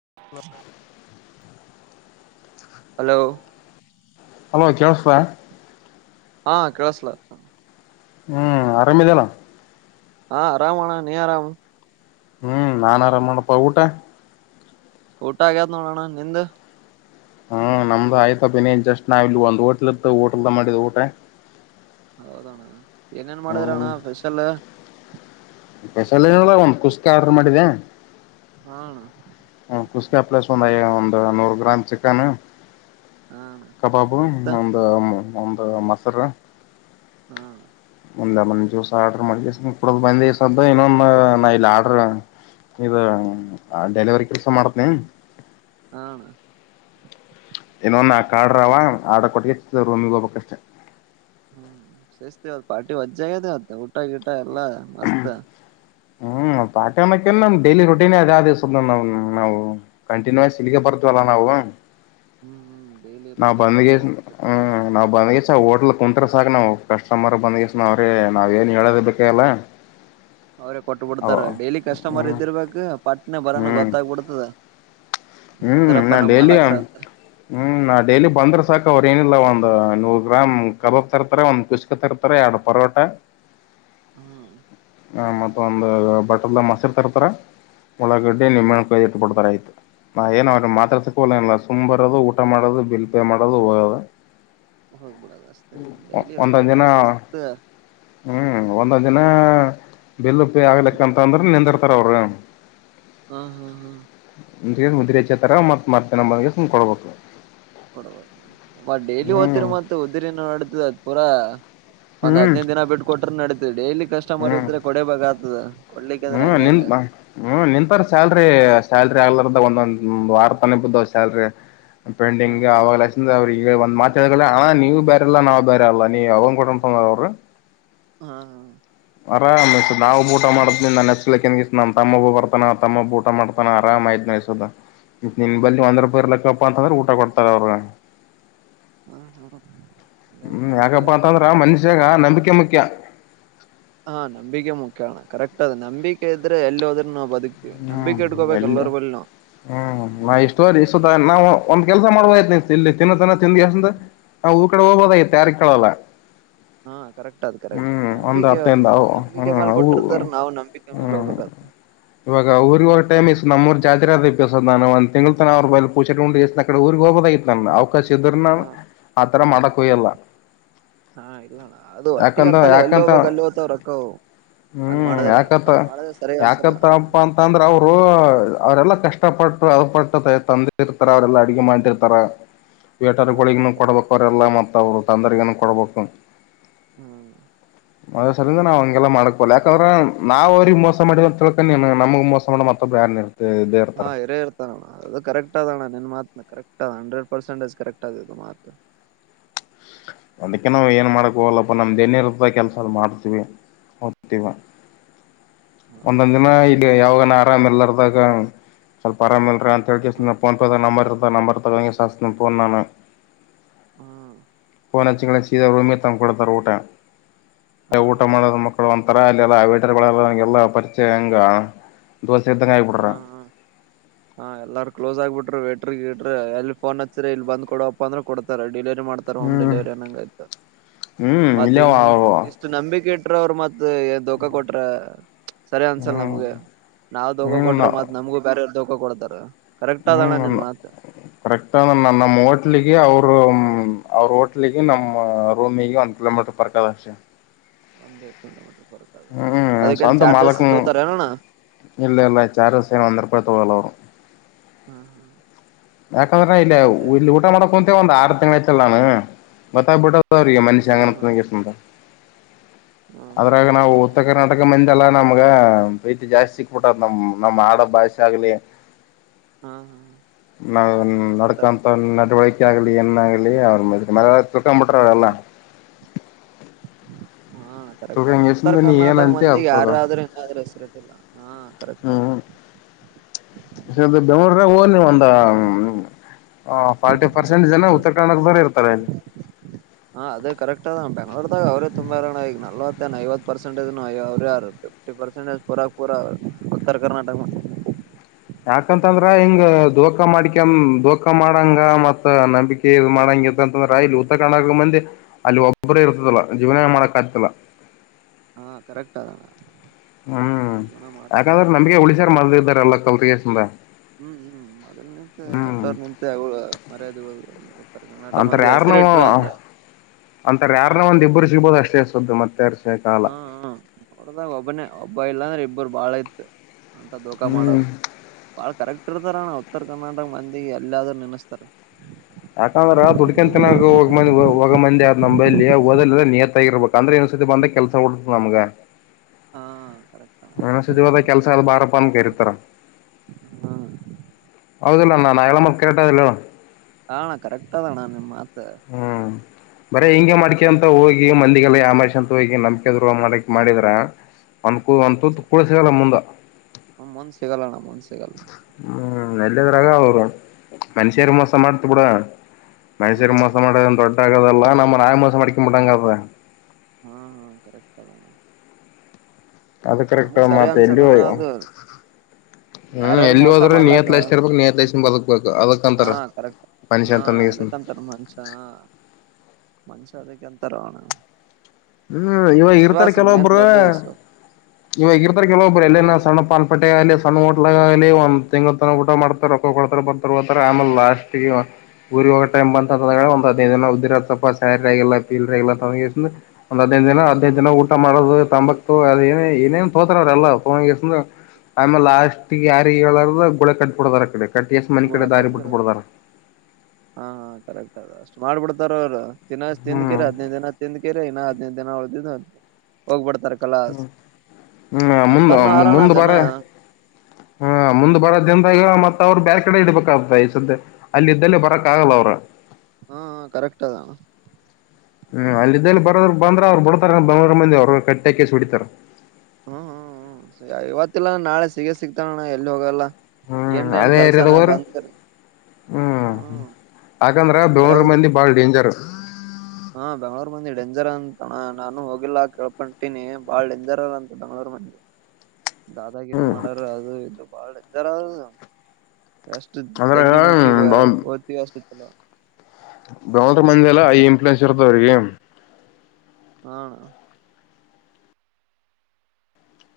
ಹ hello hello ಕೆಳಸ್ತ. ಹಾ ಕೇಳಸ್ಲ ಹ್ಮ್ ಆರಾಮದಿಲ್ಲ. ಹಾ ಆರಾಮಣ್ಣ ನೀ ಆರಾಮ್. ಹ್ಮ್ ನಾನ್ ಆರಾಮ್ ಮಾಡಪ್ಪ ಊಟ ಊಟ ಆಗ ನೋಡಣ ನಿಂದ ಹ್ಮ್ ನಮ್ದು ಆಯ್ತ ಬ ನೀೇನ್ ಜಸ್ಟ್ ನಾವ ಇಲ್ಲಿ ಒಂದ್ ಹೋಟ್ಲ್ ಇರ್ತ ಓಟಲ್ದ ಮಾಡಿದ ಊಟ ಹೌದಣ್ಣ ಏನೇನ್ ಮಾಡಿದ್ರಣ್ಣ ಹ್ಮ್ ಸ್ಪೆಷಲ್ ಸಾಲನ ಒಂದ್ ಕುಸ್ಕ ಆರ್ಡ್ರ್ ಮಾಡಿದೆ ಹ್ಮ್ಮ್ ಣ ಕುಸ್ಕಪ್್ಲಸ್ ಒಂದ ಒಂದು ನೂರು ಗ್ರಾಮ್ ಚಿಕನ್ ಹಣ ಕಬಬ್ ಮತ್ತ ಒಂದು ಒಂದು ಮಸರ ಹಾ ಮುಂದ ಅನ ಚೂಸ ಆರ್ಡರ್ ಮ ಇಡ ಬಂದ್ಸದ ಇಏ ನ ಇಲ್ಲಿ ಆರ್ಡರ್ ಇ ಡೆಲಿವರಿ ಕೆಲಸ ಮಾಡತನ ಹಣ ಏನೊನ್ ಆ ಕಾಡ್ರವ ಆಡ ಕೊಟ್ಟ ಇ ರೂಮಿಗೆ ಹೋಗ್ಕ್ಷ್ಟೆ ಹ್ಮ್ ಸೇಿಸ್ತವತ್ತು ಪಾರ್ಟಿ ವಜ್ಜಆಗ್ಯದ ಹೊತ್ತ ಉಊಟಾ ಗಿಟಾ ಎಲ್ಲಾ ಮಸ್ತ್ [inaudible] ಹ ಪಾಕಣಕನ್ ನಮ್ ಡೈಲಿ ರುಟೀನ್ ಅದಿವ ನಾವು ಕಂಟಿನ್ಯೂ ಸಿಲಿಗ ಬರ್ತವಲ್ಲ ನಾವು ಹ್ಮ್ ಹ್ಮ್ ಡೈಲಿ ನಾವು ರೋಟೀನ್ ಹಂಗ ಬಂದ್ಗೆ ಅದ ಹ್ಮ್ ನಾವು ಬಂದ್ಗೆ ಹೋಟ್ಲ್ ಕುಂತ್ ಸಾಕಕ್ ನಾವು ಕಸ್ಟಮರ್ ಬಂದಸ ನ ಅವ್ರೀ ನಾವ್ ಏನ್ ಹೇಳೋದ ಬೇಕಲ್ಲ ಅವ್ರೇ ಕೊಟ್ಟಬ ಬಿಡ್ತಾರ ಡೈಲಿ ಕಸ್ಟಮರ್ ಹ್ಮ್ ಇದ್ದಿರ್ಬೇಕಕ್ ಪಟ್ನೆ ಬರೋನ ಹ್ಮ್ ಗೊತ್ತಾಗಬಿಡ್ತದ ಹ್ಮ್ ನಾನ್ ಡೈಲಿ ಹ್ಮ್ ನಾ ಡೈಲಿ ಬಂದ್ರ ಸಾಕ ಅವ್್ರ ಏನಿಲ್ಲ ಒಂದು್ ನೂರು ಗ್ರಾಮ್ ಕಬಾಬ್ ತರ್ತಾರೆ ಒಂದ್ ಕುಷ್ಕ ತರ್ತಾರೆ ಎರಡು ಪರೋಟ ಹ್ಮ್ ಆ ಮತ್ತ ಒಂದು ಬಟರ್ಲ್ದ ಮೊಸಿರ್ ತರ್ತಾರ ಒಳ್ಳಾಗಡ್ಡೆ ಹ್ಮ್ ನಿಮಮ್ಮೆಣ ಕಾಯ್ದು ಇಟ್ಟಬ ಬಿಡ್ತಾರ ಆಯ್ತು ನಾ ಏನ ಅವ್ರೆ ಮಾತ್ರ ಸಿಕ್ಕೋಲಿಲ್ಲ ಸುಮ ಬರದು ಊಟ ಮಾಡೋದು ಬಿಲ್ ಪೇ ಮಾಡೋದು ಹೋಗೋದು ಹೋಗ್ಬಡದು ಅ ಡೈಲಿ ಒಂದೊಂದು ರೋಟೀನ್ ದಿನ ಸಿಸ್ತ್ ಹ್ಮ್ ಒಂದೊ್ ದಿನ ಬಲ್ ಪೇ ಆಗ್ಲಿಕ್ಕ ಅಂತ ಅಂದ್ರೆ ನಿಂದಿರ್ತಾರ ಅವರು ಹ್ಮ ಹಾ ಹಾ ಮುದ್ರೆಚ್ಚೆ ತರ ಮತ್ ಮರ್ತೇನ ಮ್ ಕೊಡ್ಬೇಕು ಕೊಡಬೋದು ಮ ಡೈಲಿ ಹದತ್ತಿರ್ ಹ್ಮ್ ಮತ್ತ ಉ್ದಿರಿನ ನಡತ ಅದ್ ಪೂರಾ ಒಂದ್ ಹ್ಮ್ ಹದ್ೈದು ದಿನ ಬಿಟ್ಟಕ ಕೊಟ್ರ ನಡೀತೇವಿ ಡೈಲಿ ಕಸ್ಟಮರ್ ಹ್ಮ್ ಇದ್ರೆ ಕೊಡಬೇಕ ಆತದ ಕೊಡ್ಲಿಕ್ಕಂದ್ರೆ ಹ್ಮ್ ಹಂಗ ನಿ ಹೆಂಗ ಹ್ಮ ನಿಂತಾರ ಸ್ಯಾಲ್ರಿ ಸ್ಯಾಲ್ರಿ ಆದ ಒಂದೊಂದ ವಾರ ತಾನ ಬ ಸಲ್ರಿ ಪೇಂಟಿಂಗ್ ಹ್ಮ್ ಅವಾಗ ಲ ಅವ್ರ ಈ ಒಂದ್ ಮಾತಾಡಲ್ಲ ಹಾ ನೀವು ಬೇರೆಲ್ಲಾ ನಾವು ಬೇರೆ ಅಲ್ಲ ನೀ ಅವ್ ಕೊಟಂದ ಅವ್ರರು ಹ್ಮ ಹಾ ಆರಾಮ ಸ ನಾವು ಊಟ ಮಾಡಿದ್ ನಿ ನನ್ನ ಿಸ ನ ತಮ್ಮಬ್ಬ ಬರ್ತಾನ ತಮ್ಮಬ್ ಊಟ ಮಾಡತಾನ ಆರಾಮಾಯ್ ನಸದ ನಿನ್ ಬಲ್ಲಿಿ ಒಂದ್ ಹಾ ರೂಪಾಯಿರ್ಲಿಕ್ಕಪ್ಪಾ ಅಂತಂದ್ರೆ ಊಟ ಕೊಡ್ತಾರೆ ಅವ್ರಗ ಹಾ ಹೌದು ಹ್ಮ್ ಯಾಕಪ್ಪಾ ಅಂತಂದ್ರ ಮನುಷ್ಯಾಗ ನಂಬಿಕೆ ಮುಖ್ಯ ಹಾ ನಂಬಿಕೆ ಮುಖ್ಯ ಕರೆಕ್ಟ್ ಅದ ನಂಬಿಕೆ ಇದ್ರೆ ಎಲ್ಲಿ ಹೋದ್ರೂ ನವು ಬ ಹ್ಮ್ ಎಲ್ಲ ಹ್ಮ್ ನಾ ಇಷ್ಟುವ ಸುದ ನಾವು ಒಂದ್ ಕೆಲಸ ಮಾಡಬೋಐತಿ ನೀ ಇಲ್ಲಿ ತಿನ್ನತನ್ನ ತಿಿಂದಿ ಅಷ್ಟ ಊರ್ ಕಡೆ ಹೋಗ್ೋದಐತಿ ಯಾರ ಕೇಳಲ್ಲ ಹಾ ಕರೆಕ್ಟ್ ಅದ್ ಕರೆಕ್ಟ್ ಹ್ಮ್ ಒಂದ್ ನಂಬಿಕೆ ಒಂದ ಹತ್ತೈಂದ ಅವು ನಂಬಿಕೆ ಹ್ಮ್ ಮೇಲೆ ಅವು ಕೊಟ್ಟಿರ್ತಾರ ನಾವು ನಂಬಿಕೆ ಮೇಲೆ ಹ್ಮ್ ಹೋಗ್ಬೇಕ [inaudible] ಇವಾಗ ಅವಊ್ರಗ ಒ ಟೈಮ್ ನಮ್ಮ್ರ ಚದ ನಾನ ಒಂದ ತಿಂಳ ತನ ಅವ್ರ ಬ ಪೂಗಸತೆ ಕಡೆ ಊರಿಗೆ ಹೋಗಬದ ಕ್ಕಸಿದ್ರನ ಹಾ ಆತರ ಮಾಡಕ್ ಹಯ್ಯಲ್ಲ ಹಾ ಇಲ್ಲಣ ಅದು ಒಟ್ಟಿಗೆ ಯಾಕಂದ ಹತ್ತಲ್ಲ ಎಲ್ಲಿ ಯಾಕಂತ ಹೋಗ್ಬೇಕ ಅಲ್ಲಿ ಹೋತವ್ ರೊಕ್ಕವು ಹಂಗ್ ಹ್ಮ್ ಮಾಡದಾರ ಹಂಗ್ ಮಾಡದ ಸರಿ ಅನ್ಸಲ್ಲ ಅಂದ್ರ ಅವ್ರು ಅವರೆೆಲ್ಲಾ ಕಷ್ಟಪಟ್ಟು ಅದು ಪಟ್ಟು ತಂದೆ ಇರ್ತಾರ ಅವರೆಲ್ಲಾ ಅಡುಗೆ ಮಾಡಿರ್ತಾರ [inaudible] ಅಣ್ಣ ಬೇಟರ್ಗಳಿಗ ಕರೆಕ್ಟ್ ಕೊಡ್ಬೇಕ. ಅವ್ರೆಲ್ಲ ಮತ್ತ ಅವ್ರು ತಂದ್ರಗಿನೂ ಕೊಡಬೇಕು. ಹ್ಮ್. ಅದ್ರ ಸಲ್ಲೆಗೆ ನಾವು ಹಂಗೆಲ್ಲ ಮಾಡಕೋಲ್ಲ ಯಾಕಂದ್ರ ನಾವ್ ಅವ್ರಿಗೆ ಮೋಸ ಮಾಡಿದ ಅಂತ ತಿಳ್ಕ ನಿನ್. ನಮ್ಗ ಮೋಸ ಮಾಡಿ ಮತ್ತೆ ಒಬ್ಬರು, ಹಾ ಹ ಇರೇ ಇರ್ತಾನ ಅಣ್ಣ ಅದು ಕರೆಕ್ಟ್ ಅದಣ್ಣ ನಿನ್ ಮಾತನ correct. Hundred percent is correct ಇದ್ ಮಾತ್. ಅದಕ್ಕೆ ನಾವವು ಏನ್ ಮಾಡಕ್ ಹೋಗಲ್ಲಪ್ಪ ನಮ್ದ ಏನ ಇರ್ತ ಕೆಲ್ಸ ಮಾಡ್ತೀವಿ ಹೋಗತೀವಿ. [inaudible] ಅಣ್ಣ ಒಂದೊಂದ್ ದಿನ ಕರೆಕ್ಟ್ ಅದ ಇಲ್ಲಿ ಯಾವಾಗನ ಆರಾಮ ಎಲ್ಲರ್ದಾಗ ಸ್ವಲ್ಪ, ಆರಾಮಲ್, ಹ್ಮ್ [unintelligible] ಫೋನ್ ಪೆದ್ಗ ನಂಬರ್ ಇರತದ ನಂಬರ್ ತೊಗೊಂಡುಗೆಸಿ ಅಚ್ತಿನಿ ಫೋನ್ ನಾನ್. ಹ್ಮ್. ಫಿನೇ ಹಚ್ಚೋನ ಸೀದಾ ರೂಮಿಗೆ ತಂದುಕೊಡ್ತಾರೆ. ಊಟ ಹಾ ಊಟ ಹಾ ಮಾಡೋ ಮಕ್ಕಳು ಒಂತರ ಅಲ್ಲೆಲ್ಲೇ, [unintelligible] ಎಲ್ಲಾರ ಕ್ಲೋಸ್ ಆಗ್ಬ ವೇಟ್ರ ಗಿಟ್ರ ಇಎಲ್ಲಿ ಫೋನ್ ಹಚ್ಚಿರಿ ಇಲ್ಲಿ ಬಂದ ಕೊಡಪ್ಪ ಅಂದ್ರೆ ಕೊಡ್ತಾರ. ಡಿಲರಿ ಮಾಡ್ತಾರೆ ಹೋಮ್ ಹ್ಮ್ ಡೆಲಿವರಿ ಅಂಗಯ್ತ ಹ್ಮ್ ಇಲ್ಲೇ ಮತ್ತೆ ಅವ ಇಷ್ಟು ನಂಬಿಕೆ ಇಟ, ಕೊಟ್ರ ಅವರು ಮತ್ ಏನ್ ದೋಖಾ ಕೊಟ್ರ, ಸರಿ ಅನ್ಸಲ್ ಹ್ಮ್ ನಮ್ಗೆ ನಾವ್ ದೋಖ ಹ್ಮ್ ಕೊಟ್ರ ಮತ್ ನಮ್ಗೂ ಬ್ಯಾರೆ ದೋಖ ಕೊಡ್ತಾರ. ಕರೆಕ್ಟ್ ಅದಣ್ಣ ಹ್ಮ್ ನಿನ್ ನ ಮಾತ್ ಕರೆಕ್ಟ್ ನನ್ನ ನಮ್ಮ ಹೋಟಲ್ಗಿ ಅವ್ರು, ಅವ ಅವ್ರ ಹೋಟ್ಲಿಗೆ ನಮ್ಮ್ ರೂಮಿಗೆ ಒಂದ್ ಕಿಲೋಮೀಟರ್ ಪರ್ಕದ ಅಷ್ಟೇ. [unintelligible] ಹ್ಮ್ ಅದಕ್ಕೇನ್ ಸ್ವಂತ ಚಾರ್ಜಸ್ ಮಾಲಕನು. ತೋತಾರ ಏನಣ್ಣ ಇಲ್ಲ ಇಲ್ಲ ಚಾರ್ಜ್ [unintelligible] ಒಂದ ರೂಪಾಯಿ ತೊಗಲ್ಲ ಅವುರು. ಹ್ಮ, ಹ ಯಾಕಂದ್ರೆ ಇಲ್ಲಿ ಇಲ್ಲಿ ಊಟ ಮಾಡಕೊಂತ ಒಂದ್ ಆರು ತಿಂಗ್ಳ ಆಯ್ತಾಲ್ಲ ನಾನ್. ಗತ್ತಬಿಟ್ಟ ಹಾ ಹಾ [unintelligible] ಹಾ ಹಾ ಅದ್ರಾಗ ನಾವು ಕರೆಕ್ಟ್ ಉತ್ತರ ಕರ್ನಾಟಕ ಮಂದ ಲ್ಲಾ ನಮ್ಗ ಪ್ರೀತಿ ಜಾಸ್ತಿ ಸಿಕ್ಬಿಟ್ಟದ ನಮ ನಮ್ ಆಡ ಭಾಷೆ ಆಗ್ಲಿ, ಹಾ ಹಾ ನ ನಡಕಂತ ನಡವಳಿಕೆ, ಆಗಲಿ ಎಣ್ಣ ಆಗಲಿ ಅವರು ಮ ಮ ತಿಳ್ಕೊಂಡ್ ಬಿಟ್ರ ಅವ್ರೆಲ್ಲ. ಹಾ ಅಣ್ಣ ಕರೆಕ್ಟ್ಗ ಉತ್ತರ ಕರ್ನಾಟಕ ಅದ್ ಮಂದಿಗೆ ಕಡ್ದ ಯಾರಾದ್ರೂ ಇನಾದ್ರೂ ಹೆಸಿರಿಟ್ಟಿಲ್ಲ. ಹಾ ಕರೆಕ್ಟ ಅದ. ಬೆಂಗ್ಳೂರ ಹೋಲಿ ಒಂದು ಫಾರ್ಟಿ ಪರ್ಸೆಂಟ್ ಜನ. [unintelligible] ಇರ್ತಾರೆ ಇಲ್ಲಿ ಹಾ ಅದೇ ಕರೆಕ್ಟ್ ಅದ ಬೆಂಗ್ಳೂರ್ದಾಗ ಅವ್ರೆ ತುಂಬ್ಯಾರಣ್. ಈಗ ನಲ್ವ ತ್ತ ಐವತ್ತ ಪರ್ಸೆಟೇಜ್ನು ಅವ್ರ ಯಾರ ಫಿಫ್ಟಿ ಪರ್ಸೆಟೇಜ್ ಪೂರಕ ಪೂರ ಉತ್ತರ ಕರ್ನಾಟಕ ಮಂಧಿನೇ. [inaudible] ಯಾಕಂತಂದ್ರ ಹಿಂಗ ದೋಕಾ ಮಾಡಿಕ ದೋಕಾ ಮಾಡಂಗ ಮತ್ ನಂಬಿಕೆ ಇದ್ ಮಾಡಾಂಗ, ಯಾಕಂತ ಅಂದ್ರ ಇಲ್ಲಿ ಉತ್ತರ ಕರ್ಡಟಕ ಮಂದಿ ಅಲ್ಲಿ ಒಬ್ಬರೇ ಇರ್ತದಲ್ಲ ಜೀವನ ಮಾಡಕ್ ಆಗತಿದಿಲ್ಲ. ಹಾ ಕರೆಕ್ಟ್, ಹ್ಮ್ ಜೀವನ ಮಾಡ್ತ ಯಾಕಾದ್ರೆ ನಮಗೆ ಹ್ಮ್ ಉಳಿಸಾರ್ ಮಿದ್ಳು ಇದ್ದವ್ರು ಕಲ್ತ್ಗೆಸಿಂದ. ಹ್ಮ್ ಹ್ಮ್ ಮೊದ್ಲ್ ನಿಂತ ಹ್ಮ್ ದೊಡ್ಡವ್ರ ನಿಂತೆ ಮರ್ಯಾದಿ ಉಳದದಾ. ಅಂತರ ಯಾರನೋ ಅಂತರ ಯಾರನ ಒಂದ ಇಬ್ಬರು ಸಿಗ್ಬೋದು ಅಷ್ಟೇಸ್ದು ಸುದ್ದು ಮತ್ ಯಾರ್ ಹ್ಮ ಹ್ಮ ಅವ್ರದಾಗ ಒಬ್ಬನೇ ಒಬ್ಬ ಇಲ್ಲಾಂದ್ರೆ ಇಬ್ಬರು ಬಾಳ ಐತ. ಅಂತ ದೋಖಾ ಹ್ಮ್ ಮಾಡೋರು ಬಾಳ್ ಕರಗ್ ಇಟ್ಟಿರ್ತಾರಣ್ಣ ಉತ್ತರ ಕರ್ನಾಟಕ ಮಂದಿಗೆ ಅಲ್ಲಾದ್ರೂ ನೆನಸ್ತಾರ. ಯಾಕಂದ್ರ ದುಡ್ಕನ್ ತಿನಂದ ಹೋಗ ಮಂದಿ ಆದ್ ನಂಬಲ್ಲಿ ಓದ ನಿಯತಗಿರ್ಬೇಕ. ಅಂದ್ರೆ, [unintelligible] ಹಾ, ಕರೆಕ್ಟ್ ಅಣ್ಣ ಇನ್ನೊಂದ್ ಕರೆಕ್ಟ್ ಸತಿ ಹೋದ್ರ ಕೆಲ್ಸ ಆದ ಬಾರಪ್ಪ ಅಂತ ಕರಿತಾರ. ಹ ಹೌದ ಇಲ್ಲ ಅಣ್ಣಾ ನಾ ಹೇಳು ಮಾತ್ ಕರೆಕ್ಟ್ ಅದ ಇಲ್ಲ ಅಣ್ಣಾ. ಹ ಅಣ್ಣಾ ಕರೆಕ್ಟ ಅದ ಅಣ್ಣಾ ನಿನ್ನ್ ಮಾತ. ಬರ ಹಿಂಗೆ ಮಾಡಿಕಂತ ಹೋಗಿ ಮಂದಿಗೆಲ್ಲ ಯಾಮಾರಿಷ್ ಅಂತ ಹೋಗಿ ನಂಬಿಕೆ ದ್ರೋಹ ಮಾಡಿಕ್ ಮಾಡಿದ್ರ ಅನ್ಕೂ ಒನ್ ತುತ್ತ್ ಕುಳ್ಳ ಸಿಗಲ್ಲ ಮುಂದ. ಹ್ಮು ಮುಂದ್ ಸಿಗಲ್ಲ್ ಅಣ್ಣಾ ಮುಂದ್ ಸಿ ಹ್ಮು ಎಲ್ಲಿದ್ರಾಗ ಅವರ ಮನುಷ್ಯರಿಗ್ ಮೋಸ ಮಾಡ್ತ ಬಿಡ. ಹಾ ಮನುಷ್ಯರಿಗೆ ಮಾಸ ಅಣ್ಣ [unintelligible] ನಮಗ ನಾವೇ ಮೋಸ [unintelligible] ಹಾ ಹಾ ಕರೆಕ್ಟ್ ಅದ ಅಣ್ಣಾ. ಅದು ಕರೆಕ್ಟ ಮತ್ತ್ ಎಲ್ಲು ಅನ್ಸಲ್ಲಣ್ಣ ಅದು ಹ್ಮು ಬ್ಯಾರಾರ್ ಎಲ್ಲು ಮೋಸ ಹೋದ್ರು ಮಾಡ್ಲಾಕ ನಿಯತ್ ಲೇಸ್ಟ್ ಇರ್ಬೇಕ್ ನಿಯತ್ ಲೇಸ್ಟ್ ಇಂದ ಬದಕ್ಬೇಕ ಹಾ ಅದಕ್ಂತಾರ್ ಕರೆಕ್ಟ್ ಹಾ ಅಣ್ಣಾ ಅದಕ್ಕಂತಾರ ಮನಷ್ಯ ಹಾ ಮನಷ್ಯ ಅದಕ್ಕೆಂತಾರೋ ಅಣ್ಣಾ. ಹ್ಮು ಇವಾಗ ಇರ್ತಾರ ಕೆಲವೊಬ್ರ ವಿಶ್ವಾಸ ಈಗ ಇರ್ತಾರೆ ಕೆಲವೊಬ್ಬರು ಹಾ ಎಲ್ಲೇನ ಅಣ್ಣ ಸಣ್ಣ ಪಾನ್ಪಟ್ಟೆ ಅಲ್ಲಿ ಸಣ್ಣ [unintelligible] [unintelligible] ಒಂದ ತಿಂಗ್ಳ್ ತನ ಊಟ ಮಾಡ್ತಾರ ರೊಕ್ಕ ಕೊಡ್ತಾರ ಬರ್ತಾರ ಬರ್ತಾರ ಆಮೇಲೆ ಲಾಸ್ಟ್ಗೆ [unintelligible] ಬಂದ ಒಂದ ಹದಿನೈದ ದಿನ ಉದ್ದರಿ [unintelligible] ಒಂದ್ ಹದ್ನೈದ ದಿನ ಹದನೈದ ದಿನ ಊಟ ಮಾಡೋದು ತಂಬಾಕ್ ತಗೋ ಅದ ಏನ ಏನೇನೋ ತೋಗೋತಾರ ಅವರ ಎಲ್ಲ ತಗೊಂಡ್ಸಿದ್ದ್ ಆಮೇಲೆ ಲಾಸ್ಟ್ ಯಾರಿಗೆ ಹೇಳಾರದ ಗೋಳ [unintelligible] ಆ ಕಡೆ. ಕಟ್ಟಿ ಎಷ್ಟ್ ಮನಿ ಗೋಳ ಕಡೆ ದಾರಿ ಕಟ್ಟಿರ ಬಿಟ್ಟು ಬಿಡ್ತಾರ [unintelligible] ಹಾ ಹಾ ಕರೆಕ್ಟ್ ಅದ ಅಷ್ಟು ಮಾಡ್ಬಿಡ್ತಾರ ಅವರ್. ತಿನಸ್ ತಿಂದಕಿರ್ ಹ್ಮ್ ಹದಿನೈದ ದಿನ ತಿಂದಕಿರ್ ಇನ್ನ ಹದಿನೈದ ದಿನ ಉಳದಿದ್ದ ಹೋಗ್ಬಿಡತ್ತ್. ಹ್ಮು ಹ್ಮು ಮುಂದ ಅಂತರ್ನು ಆರಣ ಮುಂದ ಜನ ಬಾರ. ಹಾ ಮುಂದ್ ಬರೋದಿಂದ್ ಹೇಳ ಮತ್ತ್. ಮತ್ತ ಅವ್ರ ಬ್ಯಾರೆ ಕಡೆ ಇಡ್ಬೇಕಾಗತ ಸದ್ದೆ ಅಲ್ಲಿ ಇದ್ದಲ್ಲಿ ಬರಕಾಗಲ್ಲ ಅವ್ರ್. ಹಾ ಹಾ ಕರೆಕ್ಟ್ ಅದ್. ಹ್ಮು ಅಲ್ಲಿದ್ದಲ್ಲಿ ಬರೋದ್ರ ಬಂದ್ರ ಅವ್ರು ಬಿಡ್ತಾರ ಬೆಂಗಳೂರ್ ಮಂದಿ ಅವ್ರ ಕಟ್ಟ್ಯಾಕಿಸೋಡಿತಾರ. ಹ್ಮು ಹ್ಮು ಹ್ಮು ಇವತ್ತಲ್ಲಾನ ನಾಳೆ ಸಿಗ ಸಿಗ್ತಾನ್ ಅಣ್ಣಾ ಎಲ್ಲಿ ಹೋಗಲ್ಲ. ಹ್ಮ್ ಏನ್ರ ಏನ್ ಅದೇ ಏರಿಯಾದಾಗ ಕೆಲ್ಸನ ಹೋದ್ರ ಬಂದರೆ ಹ್ಮ್ ಹ್ಮು. ಯಾಕಂದ್ರ ಬೆಂಗಳೂರ್ ಮಂದಿ ಬಾಳ್ ಡೇಂಜರ್. ಅಣ್ಣಾ ನಾನು ಹೋಗಿಲ್ಲಾ ಕೇಳ್ಕೊಂತಿನಿ ಬಾಳ್ ಡೇಂಜರ್ ಅದ್ ಅಂತ ಬೆಂಗ್ಳೂರ್ ಮಂದಿ. ದಾದಾಗಿರಿ ಮಾಡೋರ್ ಅದು ಇದು ಬಾಳ [unintelligible] ಅದು. ಎಷ್ಟು ಅಂದ್ರ ತಗ್ಗಿ ಮುಕ್ಕಿ ಹೊತ್ತಿವಿ ಅಷ್ಟ್ ಚಲೋ. ಬೆಂಗಳೂರು ಮಂದಿ ಎಲ್ಲ ಐ ಇನ್ಫ್ಲೂಯೆನ್ಸ್ ಇರ್ತದ ಅವ್ರಿಗೆ ಹಾ ಅಣ್ಣಾ.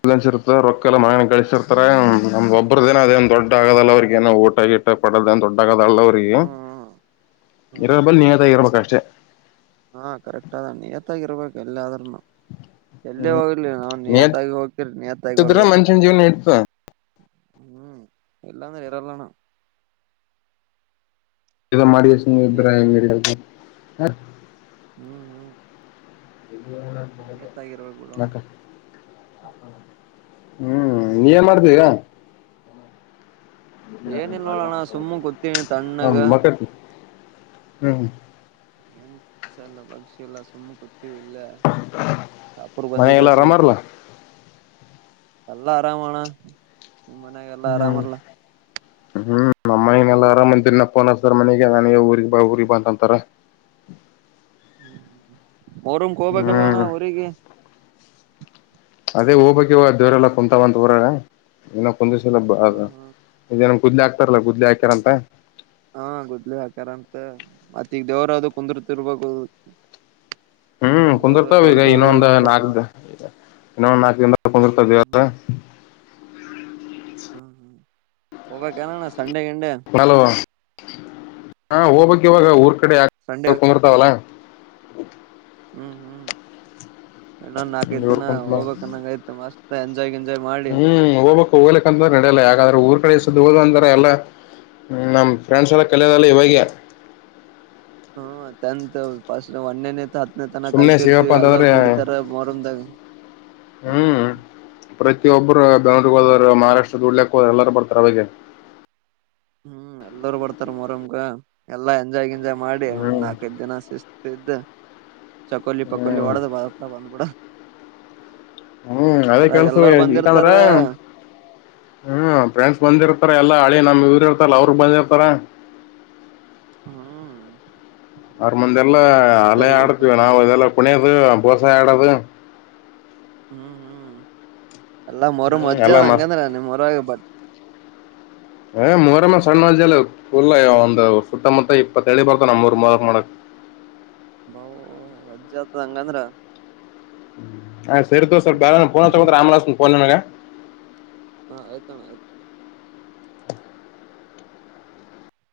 ಬ್ಯಾಲೆನ್ಸ್ ಇರ್ತ ರೊಕ್ಕ ಎಲ್ಲ ಮಾಡಿ ಗಳಿಸಿರ್ತಾರ ನಮ್ದ್ ಒಬ್ಬರದೇನ್ ಅದೇನ್ ದೊಡ್ಡಗೋದಲ್ಲ ಅವ್ರಿಗೆ ಏನು ಊಟ [unintelligible] ಇಟ್ಟ ಪಡೋದೇನ್ ದೊಡ್ಡಾಗದಲ್ಲ ಅವ್ರಿಗೆ ಹ್ಮ್ ಹ್ಮ್ ಇರೋದಲ್ಲಿ ನಿಯತ್ತಾಗಿ ಇರ್ಬೇಕಷ್ಟೇ. ಹಾ ಕರೆಕ್ಟ್ ಅದಾನೆ ನಿಯತ್ತಾಗಿ ಇರ್ಬೇಕು ಎಲ್ಲಾದ್ರೂನು. ಎಲ್ಲೇ ಹೋಗ್ಲಿ ಅವ್ ನಿಯತ್ತಾಗಿ ಹೋಗ್ತಿರಿ ನಿಯತ್ತಾಗಿ ನಿಯತ್ತಿದ್ರ ಬರ್ಬೇಕ್. ಮನುಷ್ಯನ ಜೀವನ ನಡಿತದ ಹ್ಮು ಇಲ್ಲಾಂದ್ರ ಇರಲ್ಲ ನಾವ್. ಇದ್ [unintelligible] ಹ್ಮು ಹ್ಮು. ಬಿಡೋಣ ಯಾಕ್ ಹ್ಮು ನೀ ಏನ್ ಮಾಡ್ತಿ ಈಗ. ಏನಿಲ್ಲ ನೋಡೋಣ ಸುಮ್ಮ್ ಗೊತ್ತೀನಿ ತಣ್ಣಗ ಅವನ್ ಮಕಕ್. ಹ್ಮು ಏನ್ ಸಲ್ಲ ಪಕ್ಷಿ ಇಲ್ಲ ಸುಮ್ಮ ಕೂತ್ತಿವಿ ಇಲ್ಲ. ಶಾಪೂರ್ ಬಂದಿದೆ ಮನೆಗೆಲ್ಲ ಸ್ವಲ್ಪ. ಆರಾಮರ್ಲ್ಲ ಎಲ್ಲ ಆರಾಮ ಅಣ್ಣಾ ನಿಮ್ಮ ಮನ್ಯಾಗ್ ಎಲ್ಲ ಆರಾಮರ್ಲ್ಯಾ. ನಮ್ಮನೆಲ್ಲ ಆರಾಮಂದನಪ್ಪ ಅನಸ್ತಾರ ಮನೆಗೆ ನನಗೆ ಊರಿಗಿ ಬಾ ಊರಿಗಿ ಬಾ ಅಂತಾರ. ಹ್ಮು ಹ್ಮು ಮೊಹರಂಕ್ ಹೋಗ್ಬೇಕಲ್ಲ ಅಣ್ಣಾ ಹ್ಮ್ ಊರಿಗಿ. ಅದೇ ಹೋಗ್ಬೇಕ್ ಇವಾಗ್ ದೇವರ್ ಎಲ್ಲಾ ಕುಂತಾವ್ ಅಂತ ಊರಾಗ್ ಇನ್ನ್ ಕುಂದ್ರಸಿಲ್ಲ ಹ ಅಂತ ಅದ್ ಏನೋ ಗುದ್ಲಿ ಹಕ್ತಾರಲ್ಲ ಗುದ್ಲಿ ಹಾಕ್ಯಾರ ಅಂತ. ಹಾ ಗುದ್ಲಿ ಹಾಕಾರ ಅಂತೆ ಮತ್ತ್ ದೇವರ್ ಅದು ಕುಂದುರ್ತಿಬೇಕು ಹ್ಮ್ ಮಾರಮ್ಮ ದೇವರು ದೊಡ್ಡ ದೇವ್ರು ಇತರ ಬಿಡು ಇನ್ನ ನಾಲ್ಕು ದಿನ ಕೂಂದ್ಸತ್ತಾರ ದೇವ್ರನ ಹ್ಮ ಹ್ಮ ಹೋಗಬೇಕ್ ಅಣ್ಣ ಸಂಡೆ ಗಿಂಡೆ ಹಲೋ ಹಾ ಹೋಗಬೇಕ್ ಇವಾಗ ಊರ್ ಕಡೆ ಸಂಡೆ ಯಾಕ್ ಕುಂಬರ್ತಾವಲ್ಲ ಹ್ಮ್ ಹ್ಮ್ ಇನ್ನೊಂದು ನಾಲ್ಕೈದ್ ಇವ್ರ ದಿನ ಕುಂತ ಹೋಗ್ಬೇಕ್ ಅನಂಗಾಯ್ತು ಮಸ್ತ್ ಎ ಹ್ಮ್ ಹೋಗ್ಬೆ ಹೋಗ್ಲಕ್ಕ ಅಂದ್ರೆ ನಡೆಯಲ್ಲ ಯಾಗಾದ್ರೂ ಊರ್ ಕ ಹೋದು ಅಂತಾರೆ ಎಲ್ಲಾ ನಮ್ ಫ್ರೆಂಡ್ಸ್ ಎಲ್ಲ ಕಲಿಯೋದೆಲ್ಲ ಇವಾಗ ಹ್ಮ ತೆಂತು ಪಸ್ಟ್ ಒನೆನ್ ಹತ್ ತನ ಸುಮ್ನೆ ಸಿಗಪ್ಪ ಕಲ್ತಿರ್ತಿವಿ ಅಂತಂದ್ರ ಎಲ್ಲರೂ ಕುಡಿತಾರ ಮೊರಂದಾಗ ಹ್ಮ್ ಪ್ರತಿಯೊಬ್ಬರ್ ಬೆಂಗಳೂರು ಹೋದರು ಮಾರಾಷ್ಟ್ರ ದುಡ್ಲಕ್ ಹೋದರು ಎಲ್ಲರೂ ಬರ್ತಾರೆ ಅವಾಗೆ ಹ್ಮ್ ಎಲ್ಲರೂ ಬರ್ತಾರ ಮೊರಮ್ ಗ ಎಲ್ಲಾ ಎಂಜಾಯ್ಗ್ ಜಾಯ್ ಮಾಡಿ ಒಂದ್ ಹ್ಮ್ ನಾಲ್ಕೈದು ದಿನ ಶಿಸ್ತ್ ಇದ್ದು ಚಕೋಲ್ಲಿ ಪಕೋಲ್ಲಿ ಹ್ಮ್ ಒಡದು ಬತ್ತ ಬಂದುಬೂಡೊ ಹ್ಮ್ ಅದೇ ಕೆಲಸ ಎಲ್ಲರು ಬಂದಿರ್ತಾರ ಈಕಂದ್ರೆ ಹ್ಮ್ ಫ್ರೆಂಡ್ಸ್ ಬಂದಿರ್ತಾರ ಎಲ್ಲಾ ಹಳಿ ನಮ್ ಇವ್ರ ಇರ್ತಾರಲ್ಲ ಅವ್ರ ಬಂದಿರ್ತಾರ ಹ್ಮ್ ಅರ ಮುಂದೆಲ್ಲ ಹೌದಲ್ಲಿ ಅಲೆ ಗೆಳತಿಯರ್ ಆಡ್ತೀವಿ ಗೆಳತಿಯರ್ ನಾವು ಅದೆಲ್ಲ ಕುಣಿಯದು ಬೋಸೆ ಆಡೋದೆನ್ ಹ್ಮ್ ಹ್ಮ್ ಎಲ್ಲಾ ಮೊರಮ್ ಹ್ಮ್ ಅಜ್ಜಾ ಎಲ್ಲಾ ಅ ಮಸ್ತ್ ಅಂಗಂತ ಮೊರ ಆ ಬಟ್ ಏ ಮೂರಮ್ಮ ಸಣ್ಣ ಮಂಜಲೂ ಫುಲ ಒಂದು ಸುತ್ತಮುತ್ತ ಇಪ್ಪತ್ತು ಹಳ್ಳಿ ಬರ್ತವ ನಮ್ಮೂರು ಮೋರಮ್ ನೋಡಕ. ಬಾವ್ ಅಜ್ಜ್ ಆಗ್ತದ ಹಂಗಂದ್ರೆ ಹ ಸರಿ ದೋಸ್ತ ಬೇರವರು ನಾನ್ ಪೋನ್ ತಗೋತ್ತಾರ ಆಮೇಲ್ ಹಚ್ಚತ್ತೀನಿ ಪೋನ್ ನಿನಗ ಹಾ ಆಯ್ತ್ ನೋಡ